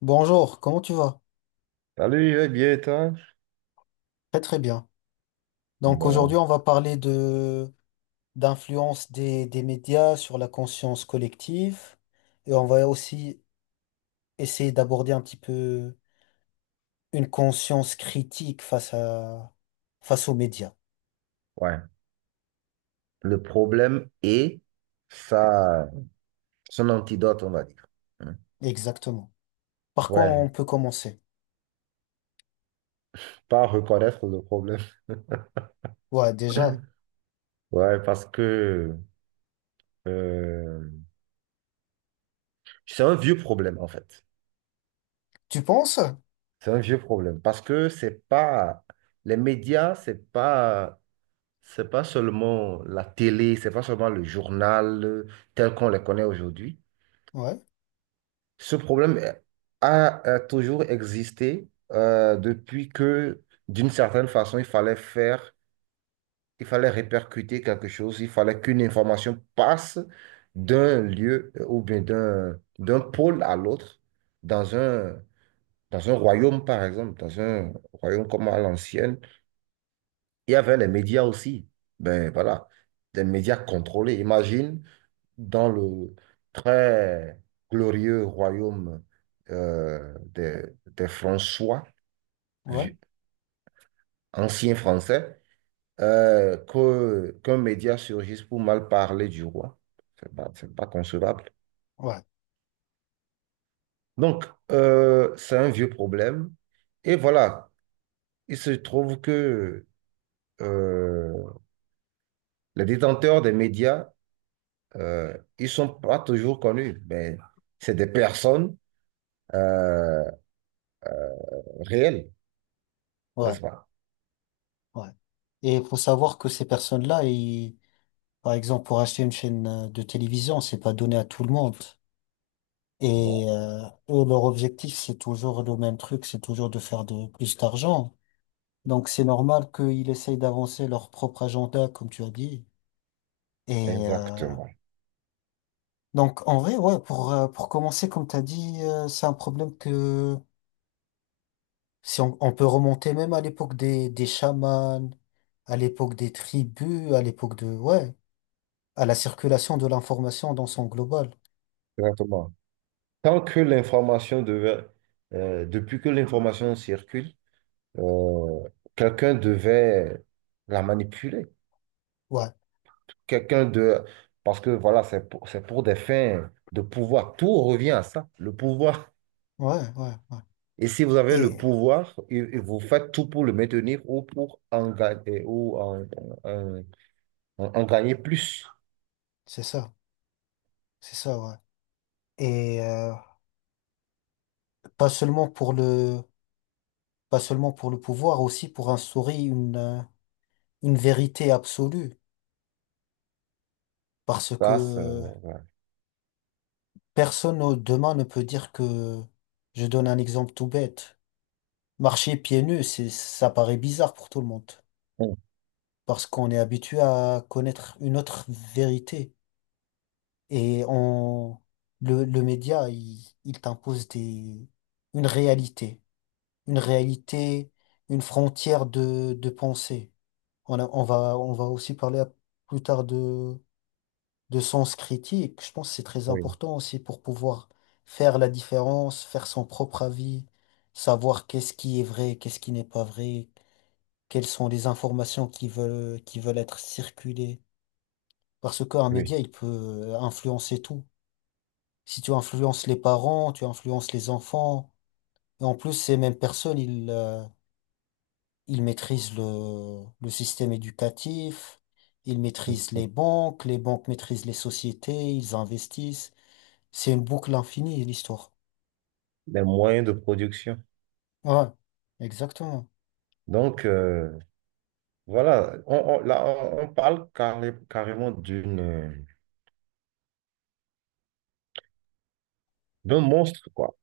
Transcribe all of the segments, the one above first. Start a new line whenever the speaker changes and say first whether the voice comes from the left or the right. left: Bonjour, comment tu vas?
right: Salut, je vais bien, et toi?
left: Très très bien. Donc aujourd'hui,
right: Bon,
left: on va parler de d'influence des médias sur la conscience collective et on va aussi essayer d'aborder un petit peu une conscience critique face à face aux médias.
right: ouais. Le problème est ça, son antidote, on va dire. Hein.
left: Exactement. Par quoi on
right: Ouais,
left: peut commencer?
right: pas reconnaître le problème.
left: Ouais, déjà.
right: Ouais, parce que euh, c'est un vieux problème, en fait.
left: Tu penses?
right: C'est un vieux problème. Parce que c'est pas. Les médias, c'est pas. C'est pas seulement la télé, c'est pas seulement le journal tel qu'on les connaît aujourd'hui.
left: Ouais,
right: Ce problème a, a toujours existé depuis que, d'une certaine façon, il fallait faire, il fallait répercuter quelque chose, il fallait qu'une information passe d'un lieu ou bien d'un pôle à l'autre, dans un, dans un royaume, par exemple, dans un royaume comme à l'ancienne. Il y avait les médias aussi. Ben voilà, des médias contrôlés. Imagine dans le très glorieux royaume des François,
left: ouais,
right: vi- anciens Français, qu'un média surgisse pour mal parler du roi. C'est pas concevable.
left: ouais,
right: Donc, c'est un vieux problème. Et voilà, il se trouve que euh, les détenteurs des médias, ils sont pas toujours connus, mais c'est des personnes euh, réelles,
left: ouais,
right: n'est-ce pas?
left: ouais. Et il faut savoir que ces personnes-là, ils- par exemple, pour acheter une chaîne de télévision, c'est pas donné à tout le monde. Et
right: Bon.
left: eux, leur objectif, c'est toujours le même truc, c'est toujours de faire de plus d'argent. Donc c'est normal qu'ils essayent d'avancer leur propre agenda, comme tu as dit. Et
right: Exactement.
left: donc en vrai, ouais, pour commencer, comme tu as dit, c'est un problème que si on, on peut remonter même à l'époque des chamans, à l'époque des tribus, à l'époque de ouais, à la circulation de l'information dans son global.
right: Exactement. Tant que l'information devait, depuis que l'information circule, euh, quelqu'un devait la manipuler.
left: Ouais,
right: Quelqu'un de, parce que voilà, c'est pour des fins de pouvoir. Tout revient à ça, le pouvoir.
left: ouais, ouais, ouais.
right: Et si vous avez le
left: Et euh,
right: pouvoir, et vous faites tout pour le maintenir ou pour en gagner, ou en- en gagner plus.
left: c'est ça, c'est ça, ouais. Et euh, Pas seulement pour le, pas seulement pour le pouvoir, aussi pour instaurer une vérité absolue. Parce
right: Ça, c'est-
left: que
right: ouais.
left: personne au- demain ne peut dire que, je donne un exemple tout bête. Marcher pieds nus, c'est, ça paraît bizarre pour tout le monde. Parce qu'on est habitué à connaître une autre vérité. Et on, le média, il t'impose des, une réalité. Une réalité, une frontière de pensée. On a- on va aussi parler à- plus tard de sens critique. Je pense que c'est très
right: Oui,
left: important aussi pour pouvoir faire la différence, faire son propre avis, savoir qu'est-ce qui est vrai, qu'est-ce qui n'est pas vrai, quelles sont les informations qui veulent être circulées. Parce qu'un média,
right: oui.
left: il peut influencer tout. Si tu influences les parents, tu influences les enfants, et en plus, ces mêmes personnes, ils, ils maîtrisent le système éducatif, ils maîtrisent les banques maîtrisent les sociétés, ils investissent. C'est une boucle infinie, l'histoire.
right: Les moyens de production.
left: Ouais, exactement.
right: Donc, voilà, on- là, on parle carrément d'un monstre, quoi.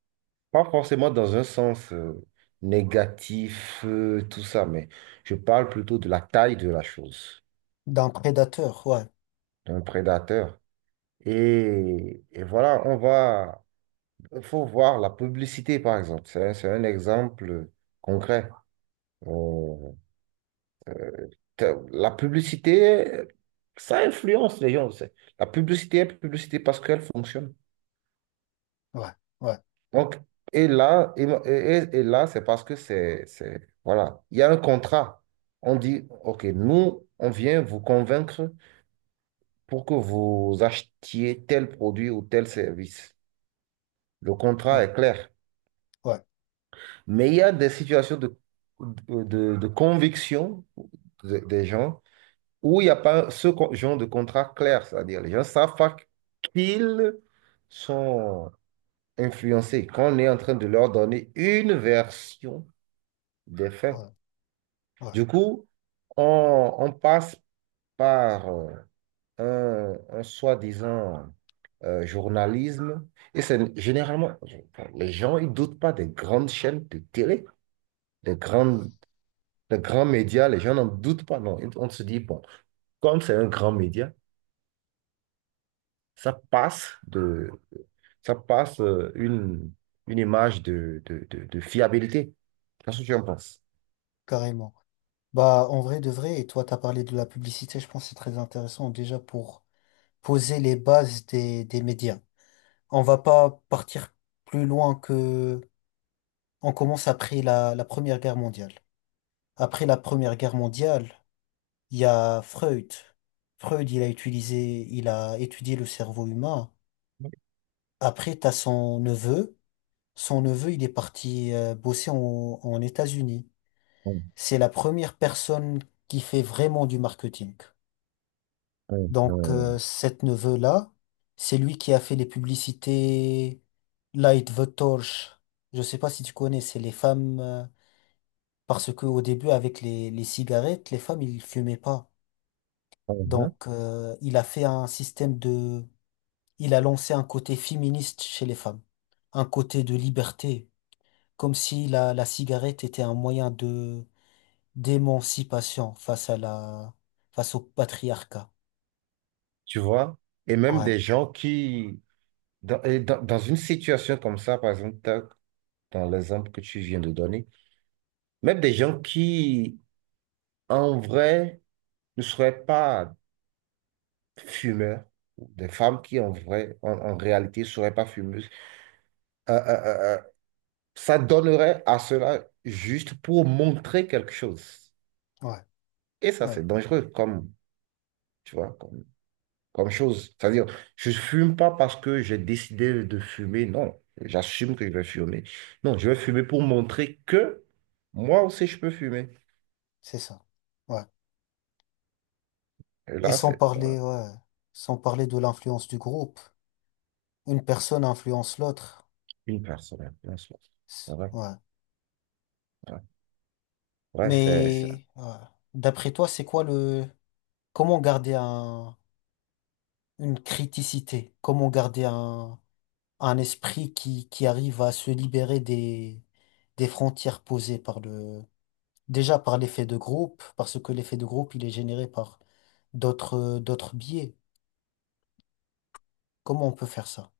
right: Pas forcément dans un sens négatif, tout ça, mais je parle plutôt de la taille de la chose,
left: D'un prédateur, ouais,
right: d'un prédateur. Et voilà, il faut voir la publicité, par exemple. C'est un exemple concret. On- La publicité, ça influence les gens. La publicité est publicité parce qu'elle fonctionne.
left: ouais, ouais,
right: Donc, et là, c'est parce que c'est, voilà, il y a un contrat. On dit, OK, nous, on vient vous convaincre pour que vous achetiez tel produit ou tel service. Le contrat
left: ouais,
right: est clair.
left: ouais,
right: Mais il y a des situations de conviction des gens où il n'y a pas ce genre de contrat clair. C'est-à-dire, les gens savent pas qu'ils sont influencés, qu'on est en train de leur donner une version des faits.
left: ouais, ouais,
right: Du coup, on passe par un soi-disant journalisme. Et c'est généralement, les gens, ils doutent pas des grandes chaînes de télé, des grandes, des grands médias. Les gens n'en doutent pas, non. On se dit, bon, comme c'est un grand média, ça passe de, ça passe une image de fiabilité. Qu'est-ce que tu en penses?
left: carrément. Bah, en vrai de vrai, et toi, t'as parlé de la publicité, je pense que c'est très intéressant déjà pour poser les bases des médias. On va pas partir plus loin que on commence après la, la Première Guerre mondiale. Après la Première Guerre mondiale, il y a Freud. Freud, il a utilisé, il a étudié le cerveau humain. Après, t'as son neveu. Son neveu, il est parti bosser en, en États-Unis.
right: Hum,
left: C'est la première personne qui fait vraiment du marketing.
right: hum,
left: Donc,
right: hum,
left: cet neveu-là, c'est lui qui a fait les publicités Light the Torch. Je sais pas si tu connais, c'est les femmes, parce que au début, avec les cigarettes, les femmes, ils fumaient pas.
right: hum, hum.
left: Donc, il a fait un système de… Il a lancé un côté féministe chez les femmes, un côté de liberté, comme si la, la cigarette était un moyen de d'émancipation face à la face au patriarcat.
right: Tu vois? Et même
left: Ouais,
right: des gens qui, Dans une situation comme ça, par exemple, dans l'exemple que tu viens de donner, même des gens qui, en vrai, ne seraient pas fumeurs, ou des femmes qui, en vrai, en réalité, ne seraient pas fumeuses, euh, euh, euh, euh, ça donnerait à cela juste pour montrer quelque chose.
left: ouais,
right: Et ça,
left: ouais,
right: c'est dangereux, comme, tu vois, comme chose. C'est-à-dire, je fume pas parce que j'ai décidé de fumer. Non, j'assume que je vais fumer. Non, je vais fumer pour montrer que moi aussi je peux fumer.
left: c'est ça. Ouais.
right: Et
left: Et
right: là,
left: sans
right: c'est voilà,
left: parler, ouais, sans parler de l'influence du groupe, une personne influence l'autre.
right: une personne, une seule.
left: C'est-
right: Voilà,
left: ouais.
right: voilà. Ouais, c'est
left: Mais ouais. D'après toi, c'est quoi le comment garder un une criticité. Comment garder un esprit qui arrive à se libérer des frontières posées par le, déjà par l'effet de groupe, parce que l'effet de groupe, il est généré par d'autres, d'autres biais. Comment on peut faire ça?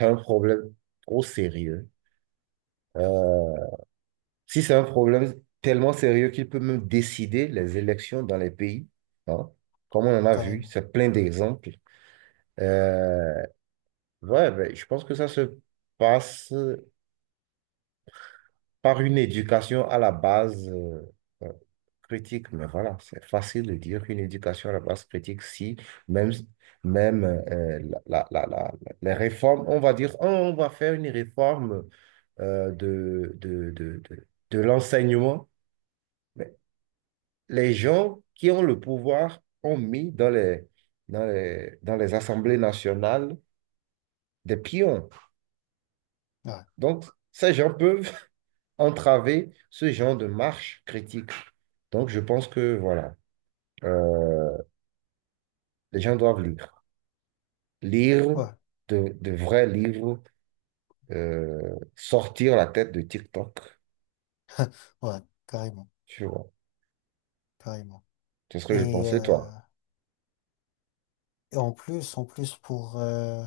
right: un problème trop sérieux. Euh, Si c'est un problème tellement sérieux qu'il peut même décider les élections dans les pays, hein, comme on en a vu,
left: Carrément.
right: c'est plein d'exemples. Euh, ouais, ben, je pense que ça se passe par une éducation à la base euh, critique. Mais voilà, c'est facile de dire qu'une éducation à la base critique, si même, même la, la- la- la- les réformes, on va dire, oh, on va faire une réforme de l'enseignement. Mais les gens qui ont le pouvoir ont mis dans les assemblées nationales des pions.
left: Ouais,
right: Donc, ces gens peuvent entraver ce genre de marche critique. Donc, je pense que, voilà, euh, les gens doivent lire. Lire
left: ouais,
right: de vrais livres, sortir la tête de TikTok.
left: ouais, carrément,
right: Tu vois,
left: carrément.
right: c'est ce que je
left: Et,
right: pensais,
left: euh,
right: toi.
left: et en plus pour,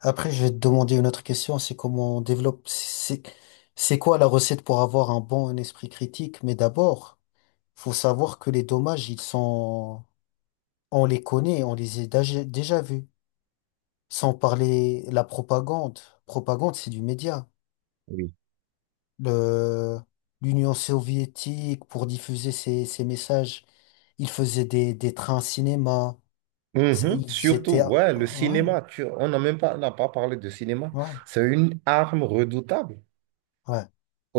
left: après, je vais te demander une autre question, c'est comment on développe, c'est quoi la recette pour avoir un bon esprit critique? Mais d'abord, faut savoir que les dommages, ils sont, on les connaît, on les a déjà, déjà vus. Sans parler la propagande. Propagande, c'est du média.
right: Oui.
left: Le, l'Union soviétique, pour diffuser ses, ses messages, ils faisaient des trains cinéma. C'est-
right: Mhm.
left: ils
right: Surtout,
left: étaient, ouais,
right: ouais, le cinéma, on n'a pas parlé de cinéma.
left: ouais,
right: C'est une arme redoutable.
left: ouais,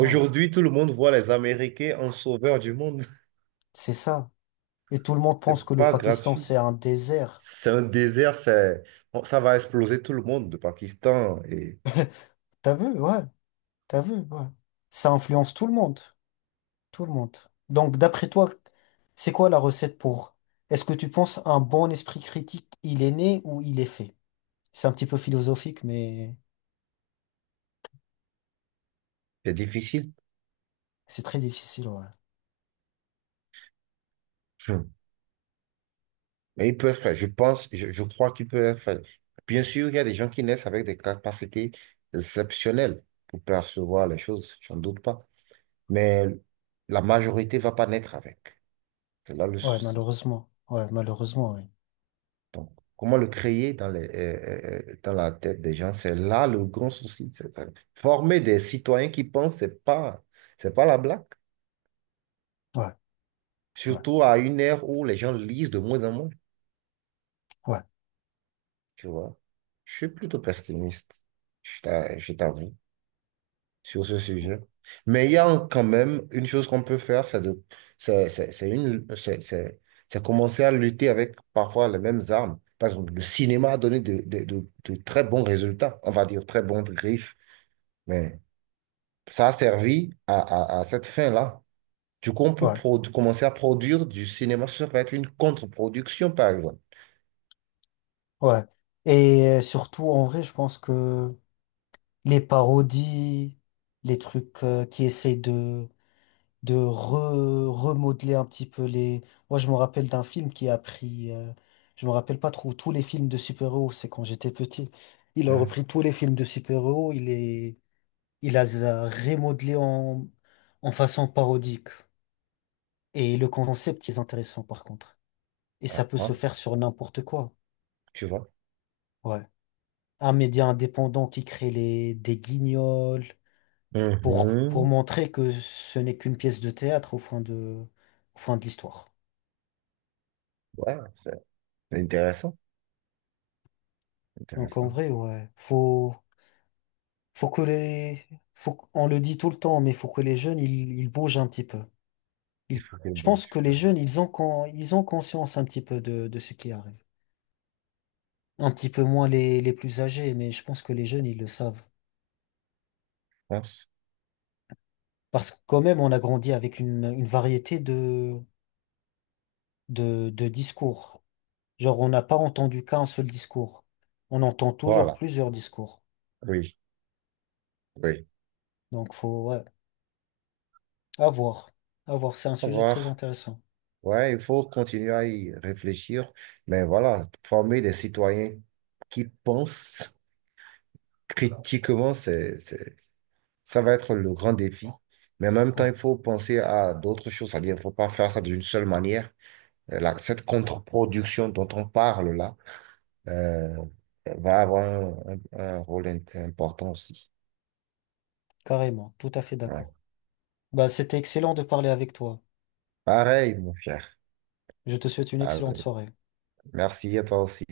left: ouais.
right: tout le monde voit les Américains en sauveur du monde.
left: C'est ça. Et tout le monde pense que
right: C'est
left: le
right: pas
left: Pakistan, c'est
right: gratuit.
left: un désert.
right: C'est un désert, c'est, bon, ça va exploser tout le monde, le Pakistan, et
left: T'as vu? Ouais, t'as vu? Ouais. Ça influence tout le monde. Tout le monde. Donc, d'après toi, c'est quoi la recette pour… Est-ce que tu penses un bon esprit critique, il est né ou il est fait? C'est un petit peu philosophique, mais
right: c'est difficile.
left: c'est très difficile, ouais.
right: Hmm. Mais ils peuvent faire, je pense, je crois qu'ils peuvent faire. Bien sûr, il y a des gens qui naissent avec des capacités exceptionnelles pour percevoir les choses, j'en doute pas. Mais la majorité va pas naître avec. C'est là le
left: Ouais,
right: souci.
left: malheureusement. Ouais, malheureusement, oui.
right: Comment le créer dans la tête des gens, c'est là le grand souci. C'est ça. Former des citoyens qui pensent, c'est pas la blague.
left: Ouais, ouais,
right: Surtout à une ère où les gens lisent de moins en moins,
left: ouais,
right: tu vois. Je suis plutôt pessimiste, je t'avoue, sur ce sujet. Mais il y a quand même une chose qu'on peut faire, c'est de, c'est une, c'est commencer à lutter avec parfois les mêmes armes. Par exemple, le cinéma a donné de très bons résultats, on va dire très bons griffes, mais ça a servi à cette fin-là. Du coup, on peut
left: ouais,
right: commencer à produire du cinéma, ça va être une contre-production, par exemple.
left: ouais. Et surtout, en vrai, je pense que les parodies, les trucs qui essayent de re- remodeler un petit peu les… Moi, je me rappelle d'un film qui a pris… je me rappelle pas trop, tous les films de super-héros, c'est quand j'étais petit. Il a
right: Hein.
left: repris tous les films de super-héros, il les… il les a remodelés en… en façon parodique. Et le concept est intéressant, par contre. Et
right: Ah,
left: ça peut se
right: hein.
left: faire sur n'importe quoi.
right: Tu vois.
left: Ouais. Un média indépendant qui crée les… des guignols pour… pour
right: Mhm.
left: montrer que ce n'est qu'une pièce de théâtre au fin de… au fin de l'histoire.
right: Ouais, c'est intéressant,
left: Donc en
right: intéressant.
left: vrai, ouais, faut, faut que les, faut, qu- on le dit tout le temps, mais faut que les jeunes, ils bougent un petit peu.
right: Il
left: Ils-
right: faut que
left: je pense que les
right: je
left: jeunes, ils ont, con- ils ont conscience un petit peu de ce qui arrive. Un petit peu moins les plus âgés, mais je pense que les jeunes, ils le savent.
right: pense.
left: Parce que quand même, on a grandi avec une variété de discours. Genre, on n'a pas entendu qu'un seul discours. On entend toujours
right: Voilà,
left: plusieurs discours.
right: oui, oui.
left: Donc faut, ouais, à voir. À voir, c'est un
right: Au
left: sujet très
right: revoir.
left: intéressant.
right: Ouais, il faut continuer à y réfléchir, mais voilà, former des citoyens qui pensent critiquement, ça va être le grand défi. Mais en même temps, il
left: Ouais,
right: faut penser à d'autres choses, c'est-à-dire, il ne faut pas faire ça d'une seule manière. Cette contre-production dont on parle là, euh, va avoir un rôle important aussi.
left: carrément, tout à fait
right: Ouais.
left: d'accord. Bah, c'était excellent de parler avec toi.
right: Pareil, mon cher.
left: Je te souhaite une excellente
right: Allez,
left: soirée.
right: merci à toi aussi.